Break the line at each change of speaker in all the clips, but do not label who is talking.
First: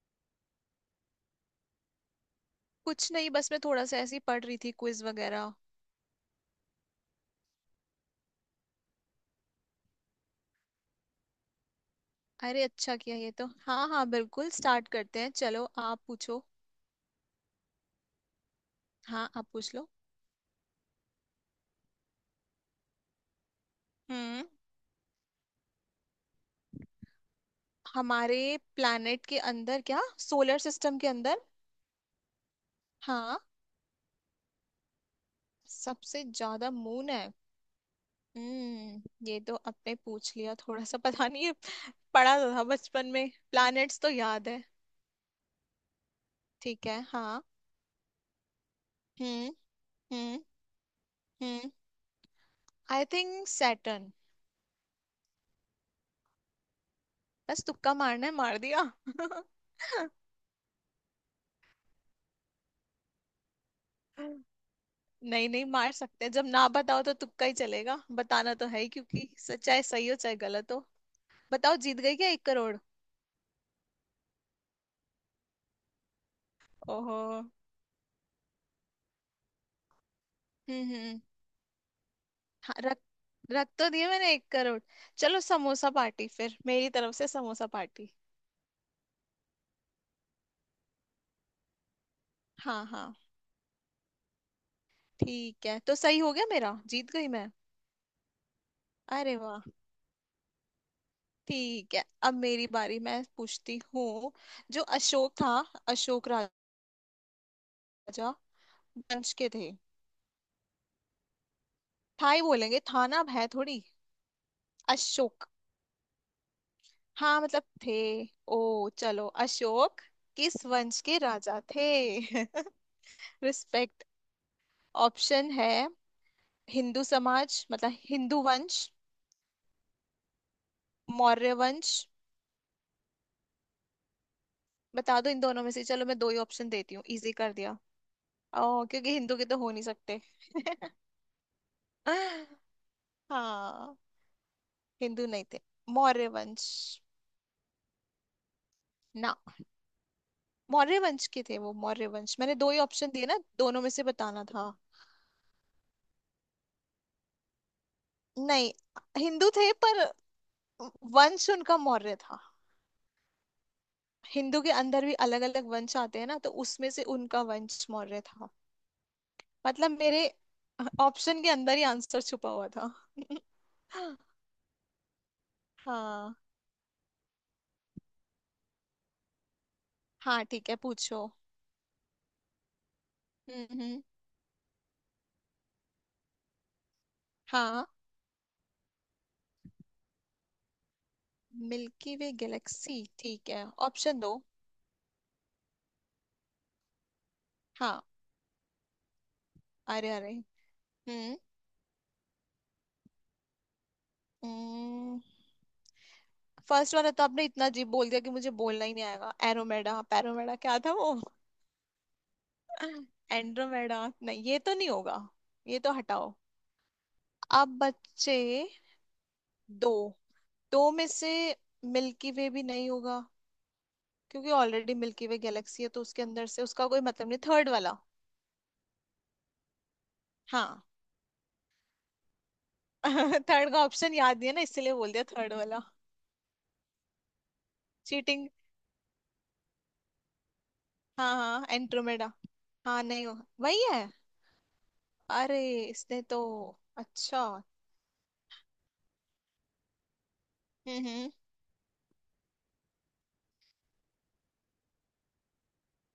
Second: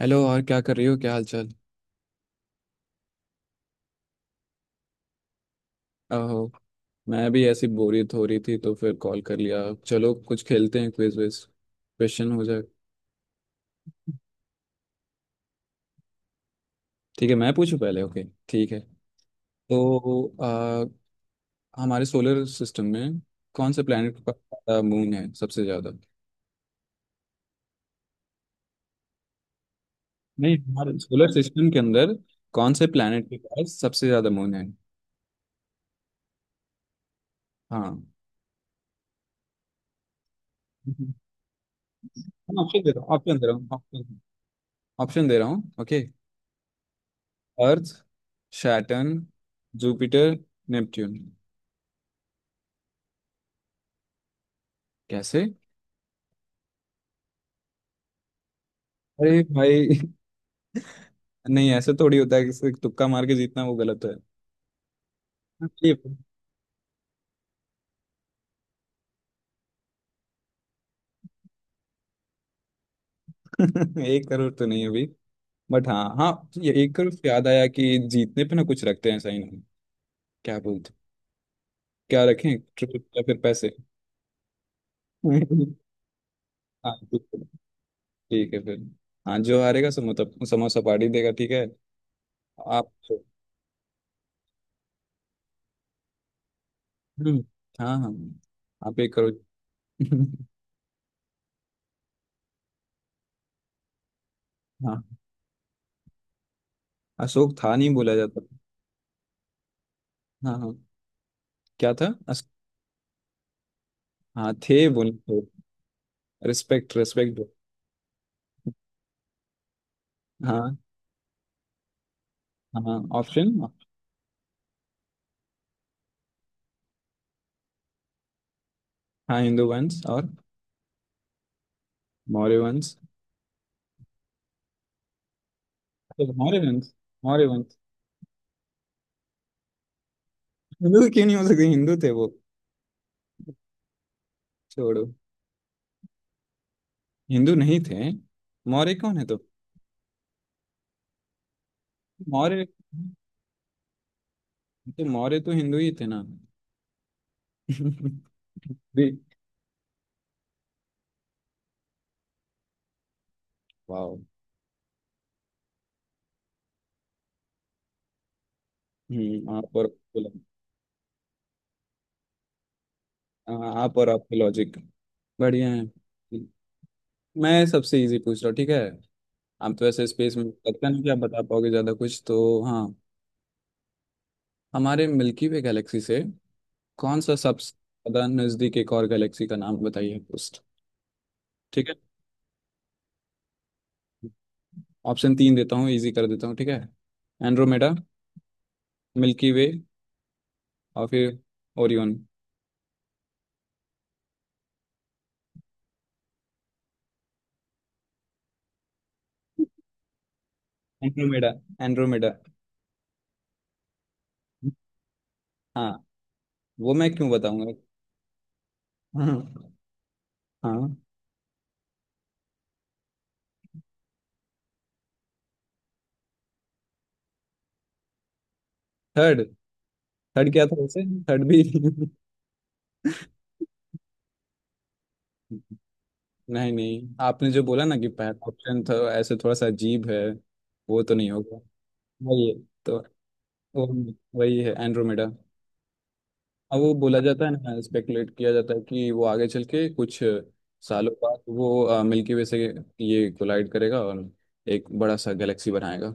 Hello. और क्या कर रही हो? क्या हाल चाल?
कुछ नहीं, बस मैं थोड़ा सा ऐसे ही पढ़ रही थी क्विज वगैरह।
आहो। मैं भी ऐसी बोरियत हो रही थी तो फिर कॉल कर लिया। चलो कुछ खेलते हैं, क्विज विज क्वेश्चन हो जाए।
अरे अच्छा किया ये तो। हाँ हाँ बिल्कुल, स्टार्ट करते हैं, चलो आप पूछो।
ठीक है, मैं पूछूं पहले। ओके, ठीक है।
हाँ आप पूछ लो।
तो हमारे सोलर सिस्टम में कौन से प्लैनेट के
हम्म।
पास मून है सबसे ज्यादा?
हमारे प्लैनेट के अंदर क्या
नहीं,
सोलर
हमारे
सिस्टम के
सोलर
अंदर?
सिस्टम के अंदर कौन से प्लैनेट के
हाँ।
पास सबसे ज्यादा मून है?
सबसे ज्यादा मून है।
हाँ।
हम्म, ये तो आपने पूछ लिया, थोड़ा सा पता नहीं है। पढ़ा तो था
ऑप्शन दे रहा
बचपन
हूँ,
में,
ऑप्शन दे रहा
प्लैनेट्स तो
हूँ,
याद है।
ऑप्शन दे रहा हूँ, ओके।
ठीक है, हाँ।
अर्थ, सैटर्न,
हम्म।
जुपिटर,
हम्म।
नेपट्यून।
हम्म, आई थिंक सैटर्न।
कैसे?
बस तुक्का मारना है, मार दिया।
अरे भाई नहीं, ऐसे थोड़ी होता है कि सिर्फ तुक्का मार के जीतना वो गलत है।
नहीं नहीं, मार
ये।
सकते हैं, जब ना बताओ तो तुक्का ही चलेगा, बताना तो है ही, क्योंकि चाहे सही हो चाहे गलत हो। बताओ, जीत गई क्या 1 करोड़?
1 करोड़ तो नहीं है अभी। बट हाँ हाँ, ये 1 करोड़
ओहो।
से याद आया कि जीतने पे ना कुछ रखते हैं साइन हम। क्या बोलते?
हम्म।
क्या रखें?
हाँ,
ट्रिप
रख
या फिर
रख
पैसे?
तो दिए मैंने 1 करोड़। चलो
हाँ,
समोसा पार्टी, फिर मेरी तरफ
ठीक
से
है।
समोसा पार्टी।
ठीक है फिर। हाँ, जो हारेगा सो मतलब समोसा पार्टी देगा, ठीक है।
हाँ
आप।
हाँ। ठीक है तो सही हो गया मेरा, जीत गई
हम्म,
मैं।
हाँ हाँ, आप 1 करोड़।
अरे वाह। ठीक है, अब मेरी बारी, मैं पूछती हूँ। जो
हाँ।
अशोक था। अशोक
अशोक था नहीं बोला
राजा
जाता।
वंश के थे।
हाँ हाँ। क्या था
था ही बोलेंगे, था ना, अब है थोड़ी।
हाँ थे बोले।
अशोक।
Respect respect.
हाँ मतलब थे। ओ चलो, अशोक किस
हाँ
वंश के राजा थे?
हाँ। ऑप्शन।
रिस्पेक्ट। ऑप्शन है। हिंदू समाज मतलब हिंदू वंश।
हाँ, हिंदू वंश और
मौर्य वंश।
मौर्य वंश।
बता दो इन दोनों में से, चलो मैं दो
तो
ही
मौर्य
ऑप्शन
वंश,
देती हूँ, इजी
मौर्य
कर दिया।
वंश।
ओ क्योंकि हिंदू के तो हो नहीं सकते।
हिंदू तो क्यों नहीं हो सकते, हिंदू थे वो।
हाँ।
छोड़ो।
हिंदू नहीं थे। मौर्य वंश।
हिंदू नहीं थे। मौर्य कौन है
ना।
तो?
मौर्य वंश के थे वो, मौर्य वंश, मैंने
मौर्य।
दो ही ऑप्शन दिए ना, दोनों में से बताना था।
तो मौर्य तो हिंदू ही थे ना?
नहीं,
भी।
हिंदू थे पर वंश उनका मौर्य था।
वाओ।
हिंदू के अंदर भी अलग अलग वंश आते हैं ना, तो उसमें से उनका वंश मौर्य था।
हम्म, आप और।
मतलब मेरे ऑप्शन के अंदर ही आंसर छुपा हुआ था।
आप और आपके लॉजिक बढ़िया है।
हाँ
मैं सबसे इजी पूछ रहा हूँ, ठीक है। आप तो ऐसे स्पेस में
हाँ, ठीक है
लगता नहीं कि आप
पूछो।
बता पाओगे ज्यादा कुछ, तो हाँ।
हम्म हम्म,
हमारे मिल्की वे गैलेक्सी से कौन सा सबसे
हाँ।
ज्यादा नजदीक एक और गैलेक्सी का नाम बताइए दोस्त। ठीक है,
मिल्की वे गैलेक्सी, ठीक है, ऑप्शन दो।
ऑप्शन तीन देता हूँ, इजी कर देता हूँ, ठीक है। एंड्रोमेडा,
हाँ।
मिल्की वे
अरे अरे।
और
हम्म।
फिर ओरियन।
फर्स्ट वाला तो आपने इतना जी बोल दिया कि मुझे बोलना ही नहीं आएगा। एरोमेडा पैरोमेडा क्या था वो?
एंड्रोमेडा। एंड्रोमेडा।
एंड्रोमेडा नहीं, ये तो नहीं होगा, ये
हाँ,
तो हटाओ।
वो मैं क्यों
अब
बताऊंगा।
बच्चे
हाँ
दो, दो
हाँ।
में से मिल्की वे भी नहीं होगा, क्योंकि ऑलरेडी मिल्की वे गैलेक्सी है तो उसके अंदर से उसका कोई मतलब नहीं। थर्ड वाला।
थर्ड। थर्ड क्या था
हाँ।
वैसे? थर्ड भी।
थर्ड का ऑप्शन याद नहीं है ना, इसलिए बोल दिया थर्ड वाला।
नहीं नहीं, आपने जो बोला ना कि पहला
चीटिंग।
ऑप्शन था, ऐसे थोड़ा सा अजीब है। वो तो नहीं
हाँ
होगा।
हाँ एंड्रोमेडा।
वही है। तो
हाँ नहीं हो, वही है।
वो- वही है एंड्रोमेडा।
अरे इसने तो।
अब वो बोला
अच्छा।
जाता है ना, स्पेकुलेट किया जाता है कि वो आगे चल के कुछ सालों
हम्म।
बाद वो मिल्की वे से ये कोलाइड करेगा और एक बड़ा सा गैलेक्सी बनाएगा।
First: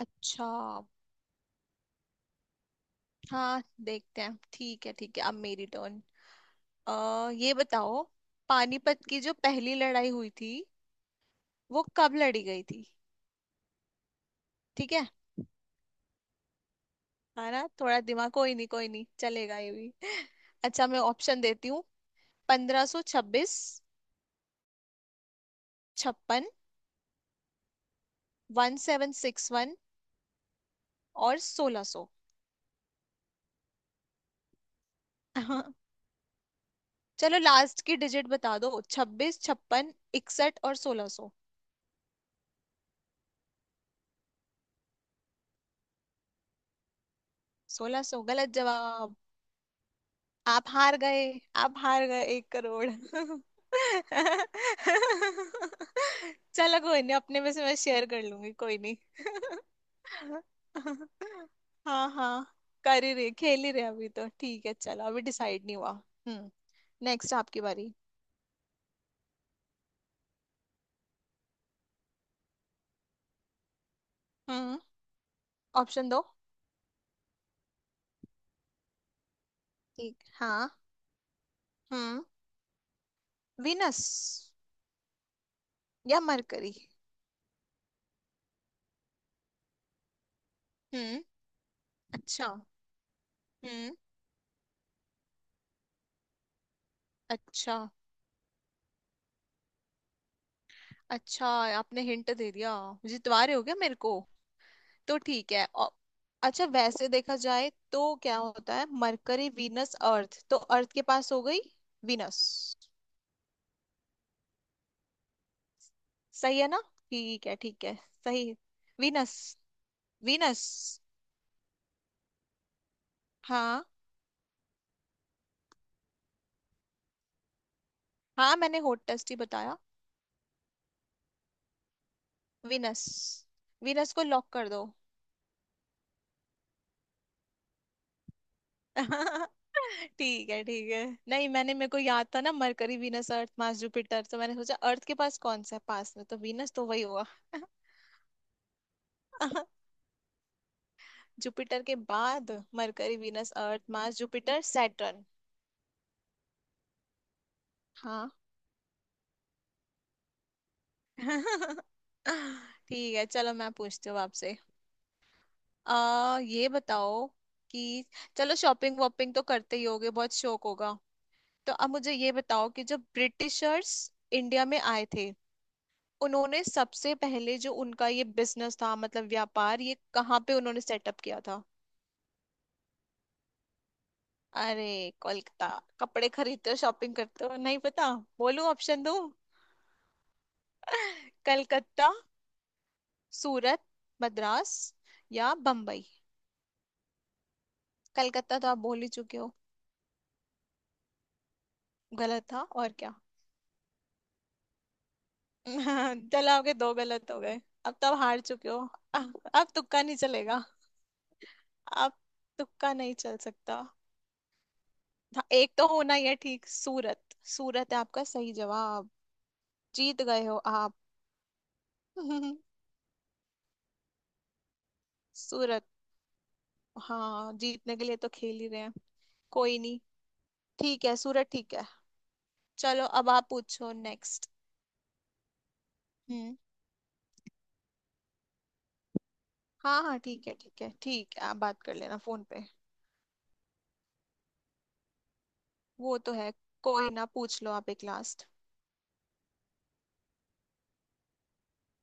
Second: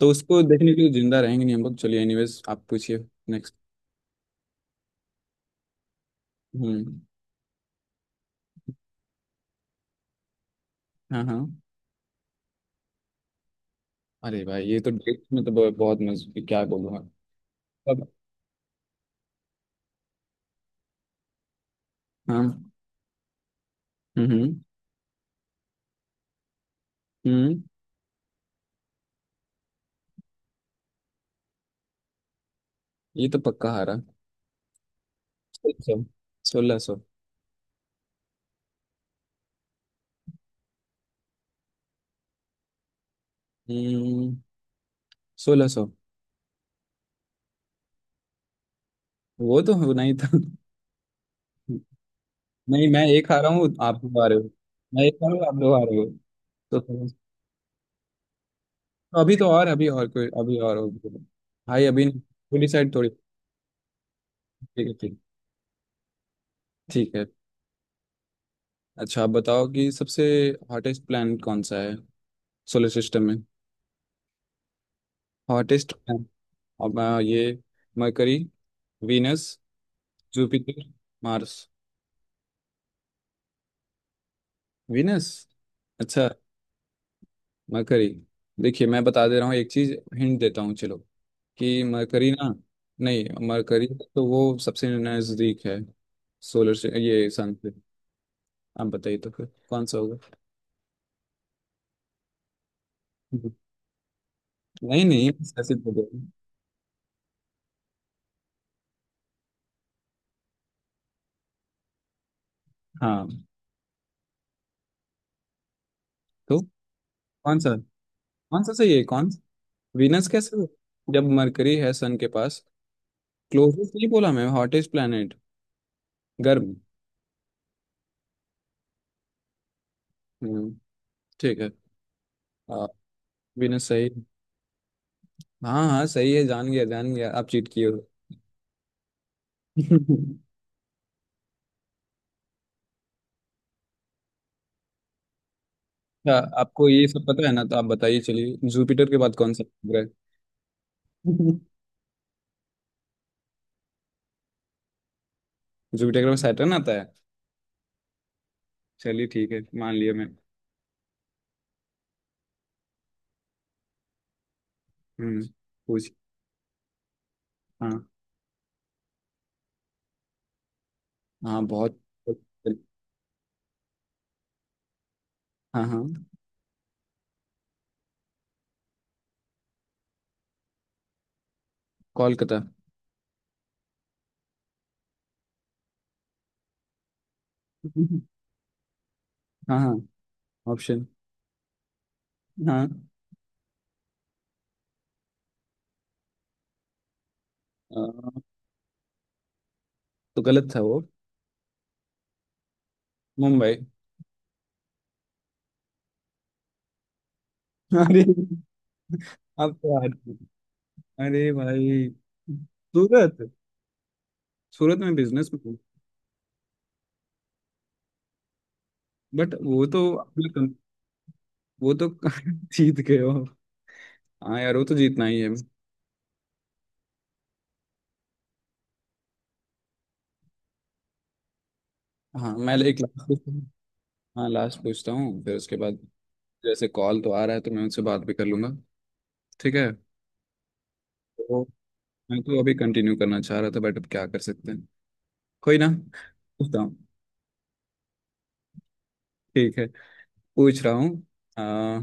तो उसको
अच्छा।
देखने के लिए जिंदा रहेंगे नहीं हम लोग। चलिए एनीवेज, आप पूछिए नेक्स्ट।
हाँ देखते हैं, ठीक है ठीक है, अब मेरी टर्न। अ
हम्म।
ये बताओ। पानीपत की जो पहली लड़ाई हुई थी,
हाँ हाँ।
वो कब लड़ी गई थी?
अरे भाई, ये तो
ठीक है।
डेट में तो बहुत मज, क्या बोलूँगा।
हाँ ना, थोड़ा
अब,
दिमाग, कोई नहीं कोई नहीं, चलेगा ये भी। अच्छा मैं ऑप्शन देती हूँ।
हाँ।
1526।
हम्म
56।
हम्म।
1761। और 1600।
ये तो पक्का हारा। सोलह सौ 1600।
चलो लास्ट की डिजिट बता दो, 26, छप्पन, 61 और 1600।
हम्म। 1600।
1600 गलत जवाब।
वो तो होना ही था।
आप हार गए। आप हार गए एक
नहीं,
करोड़
मैं एक हारा हूँ आप दो हारे हो। मैं एक हारा हूँ आप दो हारे हो।
चलो कोई
तो
नहीं, अपने में से मैं शेयर कर लूंगी, कोई नहीं।
अभी तो, और अभी और कोई अभी और होगी। भाई अभी
हाँ हाँ,
पूरी साइड
कर
थोड़ी।
ही रहे, खेल ही रहे अभी तो, ठीक है
ठीक है,
चलो,
ठीक,
अभी डिसाइड नहीं हुआ। हम्म।
ठीक है।
नेक्स्ट आपकी बारी।
अच्छा, आप बताओ कि सबसे हॉटेस्ट प्लैनेट कौन सा है सोलर सिस्टम में?
हम्म।
हॉटेस्ट
ऑप्शन दो।
प्लैनेट? अब ये मरकरी, वीनस,
ठीक, हाँ।
Jupiter, Mars.
हम्म। विनस।
वीनस,
या
अच्छा।
मरकरी।
मरकरी। देखिए मैं बता दे रहा हूँ एक चीज, हिंट देता हूँ चलो।
हम्म।
कि मरकरी
अच्छा।
ना, नहीं मरकरी
हम्म।
तो वो सबसे नजदीक है सोलर से, ये सन से।
अच्छा।
आप बताइए तो फिर कौन सा होगा?
अच्छा, आपने हिंट दे दिया, जितवा रहे हो क्या मेरे को?
नहीं
तो
नहीं,
ठीक है
ऐसे तो बोलो।
अच्छा वैसे देखा जाए तो क्या होता है, मरकरी, वीनस, अर्थ, तो अर्थ के पास हो गई वीनस।
हाँ तो
सही है ना? ठीक है
कौन सा?
ठीक है। सही।
कौन सा सही है कौन
वीनस।
सा? वीनस कैसे
वीनस।
हो? जब मरकरी है सन के पास,
हाँ,
क्लोजेस्ट नहीं बोला मैं, हॉटेस्ट प्लेनेट, गर्म।
हाँ मैंने होट टेस्ट ही बताया।
हम्म, ठीक है। आ,
वीनस।
वीनस सही।
वीनस को लॉक कर दो।
हाँ हाँ सही है, जान गया आप चीट किए हो।
ठीक है ठीक है, नहीं मैंने, मेरे को याद था ना, Mercury, Venus, Earth, Mars, Jupiter, तो मैंने सोचा अर्थ के पास कौन सा है, पास में
अच्छा
तो वीनस, तो
आपको
वही
ये सब
होगा।
पता है ना, तो आप बताइए, चलिए जुपिटर के बाद कौन सा ग्रह है?
जुपिटर के बाद, Mercury, Venus, Earth, Mars, Jupiter, Saturn.
Jupiter के बाद सैटर्न आता है।
हाँ।
चलिए ठीक है मान लिया मैं।
ठीक है चलो, मैं पूछती हूँ आपसे।
हम्म, पूछ।
आ ये बताओ
हाँ
कि, चलो शॉपिंग वॉपिंग तो करते ही होगे, बहुत शौक होगा।
हाँ
तो अब
बहुत।
मुझे ये बताओ कि जब ब्रिटिशर्स इंडिया में आए थे,
हाँ हाँ,
उन्होंने सबसे पहले जो उनका ये बिजनेस था मतलब व्यापार, ये कहाँ पे उन्होंने सेटअप किया था?
कोलकाता।
अरे कोलकाता, कपड़े खरीदते हो, शॉपिंग करते हो, नहीं पता? बोलूं ऑप्शन दो।
हाँ हाँ, ऑप्शन।
कलकत्ता,
हाँ।
सूरत, मद्रास या बम्बई।
अ,
कलकत्ता तो आप बोल ही चुके हो,
तो गलत था वो।
गलत था, और क्या।
मुंबई।
चलो आपके दो गलत हो गए, अब तो आप
अरे,
हार चुके हो। अब
अब तो
तुक्का
हट।
नहीं चलेगा,
अरे भाई
अब तुक्का नहीं चल
सूरत,
सकता।
सूरत में
हाँ,
बिजनेस में।
एक तो होना ही है, ठीक, सूरत। सूरत है आपका सही जवाब।
बट वो तो
जीत गए
अपना
हो आप।
वो तो जीत गए हो। हाँ यार, वो तो जीतना ही है।
सूरत। हाँ जीतने के लिए तो खेल ही रहे हैं, कोई नहीं, ठीक है, सूरत, ठीक है।
हाँ मैं एक
चलो अब
लाख
आप पूछो
हाँ,
नेक्स्ट।
लास्ट पूछता हूँ फिर उसके बाद
हम्म।
जैसे कॉल तो आ रहा है तो मैं उनसे बात भी कर लूंगा। ठीक है।
हाँ हाँ, ठीक है ठीक है ठीक है, आप
तो
बात कर लेना
मैं
फोन
तो
पे।
अभी कंटिन्यू करना चाह रहा था बट अब क्या कर सकते हैं, कोई ना।
वो तो है।
पूछता हूँ।
कोई ना, पूछ लो आप एक लास्ट।
ठीक है पूछ रहा हूँ। आ,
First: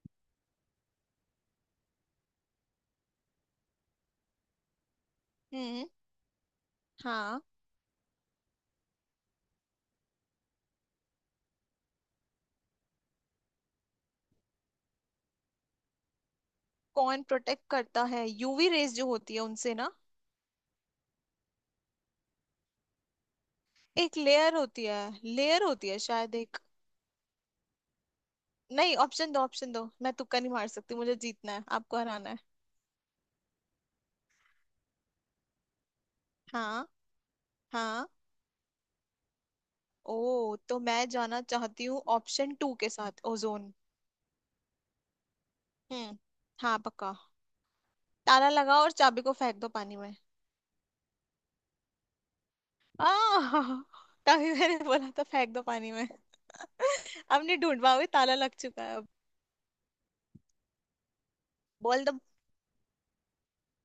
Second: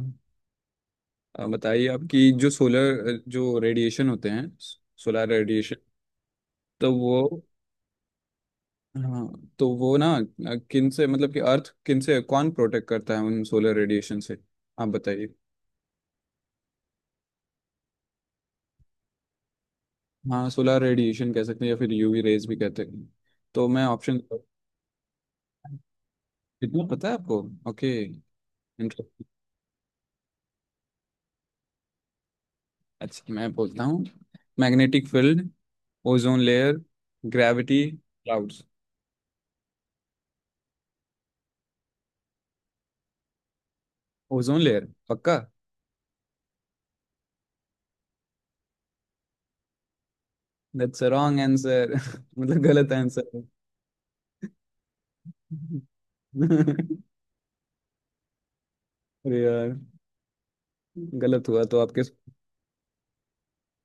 आ, बताइए, आपकी जो सोलर जो रेडिएशन होते हैं, सोलर रेडिएशन
हम्म।
तो वो,
हाँ।
हाँ तो वो ना किन से, मतलब कि अर्थ किन से, कौन प्रोटेक्ट करता है उन सोलर रेडिएशन से? आप बताइए।
कौन प्रोटेक्ट करता है, यूवी रेज जो होती है उनसे ना?
हाँ, सोलर रेडिएशन कह सकते हैं या फिर यूवी रेज भी कहते हैं। तो मैं
एक
ऑप्शन,
लेयर होती है, लेयर होती है शायद एक।
कितना पता है आपको, ओके।
नहीं
इंटरेस्टिंग।
ऑप्शन दो, ऑप्शन दो, मैं तुक्का नहीं मार सकती, मुझे जीतना है, आपको हराना है।
अच्छा मैं बोलता हूँ। मैग्नेटिक फील्ड, ओजोन लेयर,
हाँ।
ग्रेविटी
हाँ।
क्लाउड्स।
ओ तो मैं जाना चाहती हूँ ऑप्शन टू के साथ, ओजोन।
ओजोन लेयर पक्का?
हम्म। हाँ पक्का। ताला लगाओ और चाबी को फेंक दो पानी में।
दैट्स अ रॉन्ग आंसर मतलब गलत
आ
आंसर है।
तभी मैंने बोला था फेंक दो पानी में। अब नहीं ढूंढ पाओगे, ताला लग चुका है अब।
अरे यार, गलत हुआ तो आपके?
बोल दो।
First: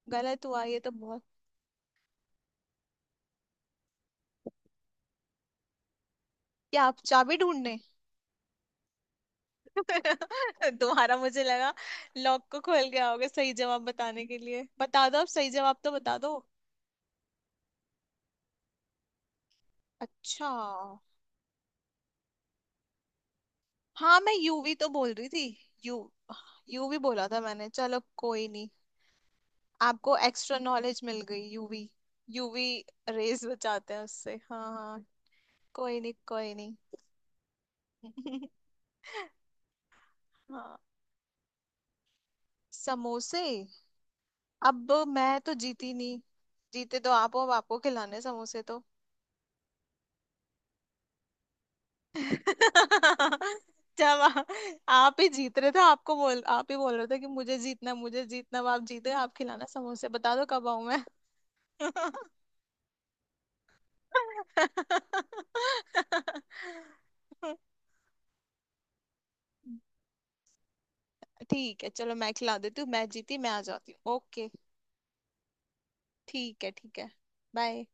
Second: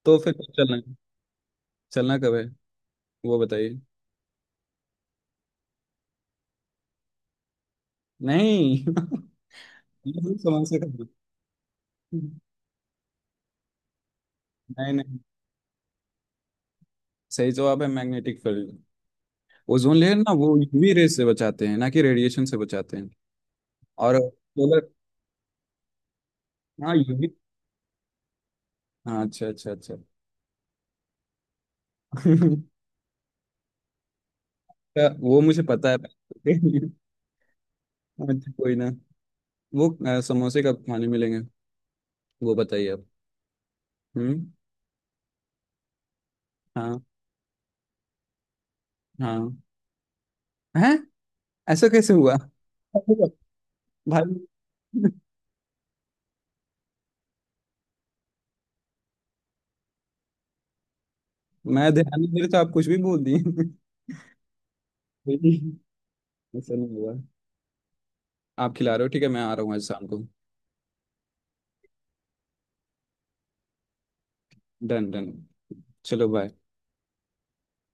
तो फिर
गलत
कब
हुआ
चलना
ये तो
है?
बहुत।
चलना कब है, वो बताइए।
क्या आप चाबी ढूंढने,
नहीं। ये तो समझ से करना।
तुम्हारा, मुझे लगा लॉक को खोल के आओगे सही जवाब बताने के लिए।
नहीं
बता
नहीं,
दो अब सही जवाब तो बता दो।
सही जवाब है मैग्नेटिक फील्ड। ओजोन लेयर ना वो
अच्छा।
यूवी रेस से बचाते हैं ना कि रेडिएशन से बचाते हैं।
हाँ
और
मैं यूवी
सोलर।
तो बोल रही थी। यू,
हाँ
यूवी
ये
बोला
भी।
था मैंने, चलो कोई नहीं।
हाँ अच्छा अच्छा अच्छा।
आपको एक्स्ट्रा नॉलेज मिल गई, यूवी।
क्या-
यूवी रेज बचाते हैं उससे, हाँ हाँ।
वो मुझे पता है।
कोई नहीं कोई नहीं।
अच्छा कोई ना, वो समोसे
हाँ।
कब खाने मिलेंगे, वो बताइए आप।
समोसे।
हम्म।
अब मैं तो जीती नहीं, जीते
हाँ
तो आप हो, अब आपको खिलाने समोसे तो।
हाँ हैं। ऐसा कैसे हुआ?
जब आ-
भाई
आप ही जीत रहे थे, आपको बोल, आप ही बोल रहे थे कि मुझे जीतना है, अब आप जीते, आप खिलाना समोसे, बता दो कब आऊं मैं।
मैं ध्यान नहीं दे रहा तो आप कुछ भी बोल दिए। ऐसा नहीं हुआ। आप खिला रहे हो, ठीक है मैं आ रहा हूँ आज शाम को।
ठीक है चलो, मैं खिला देती हूँ, मैं जीती, मैं आ जाती हूँ, ओके।
Done done. चलो बाय।
ठीक है ठीक है, बाय।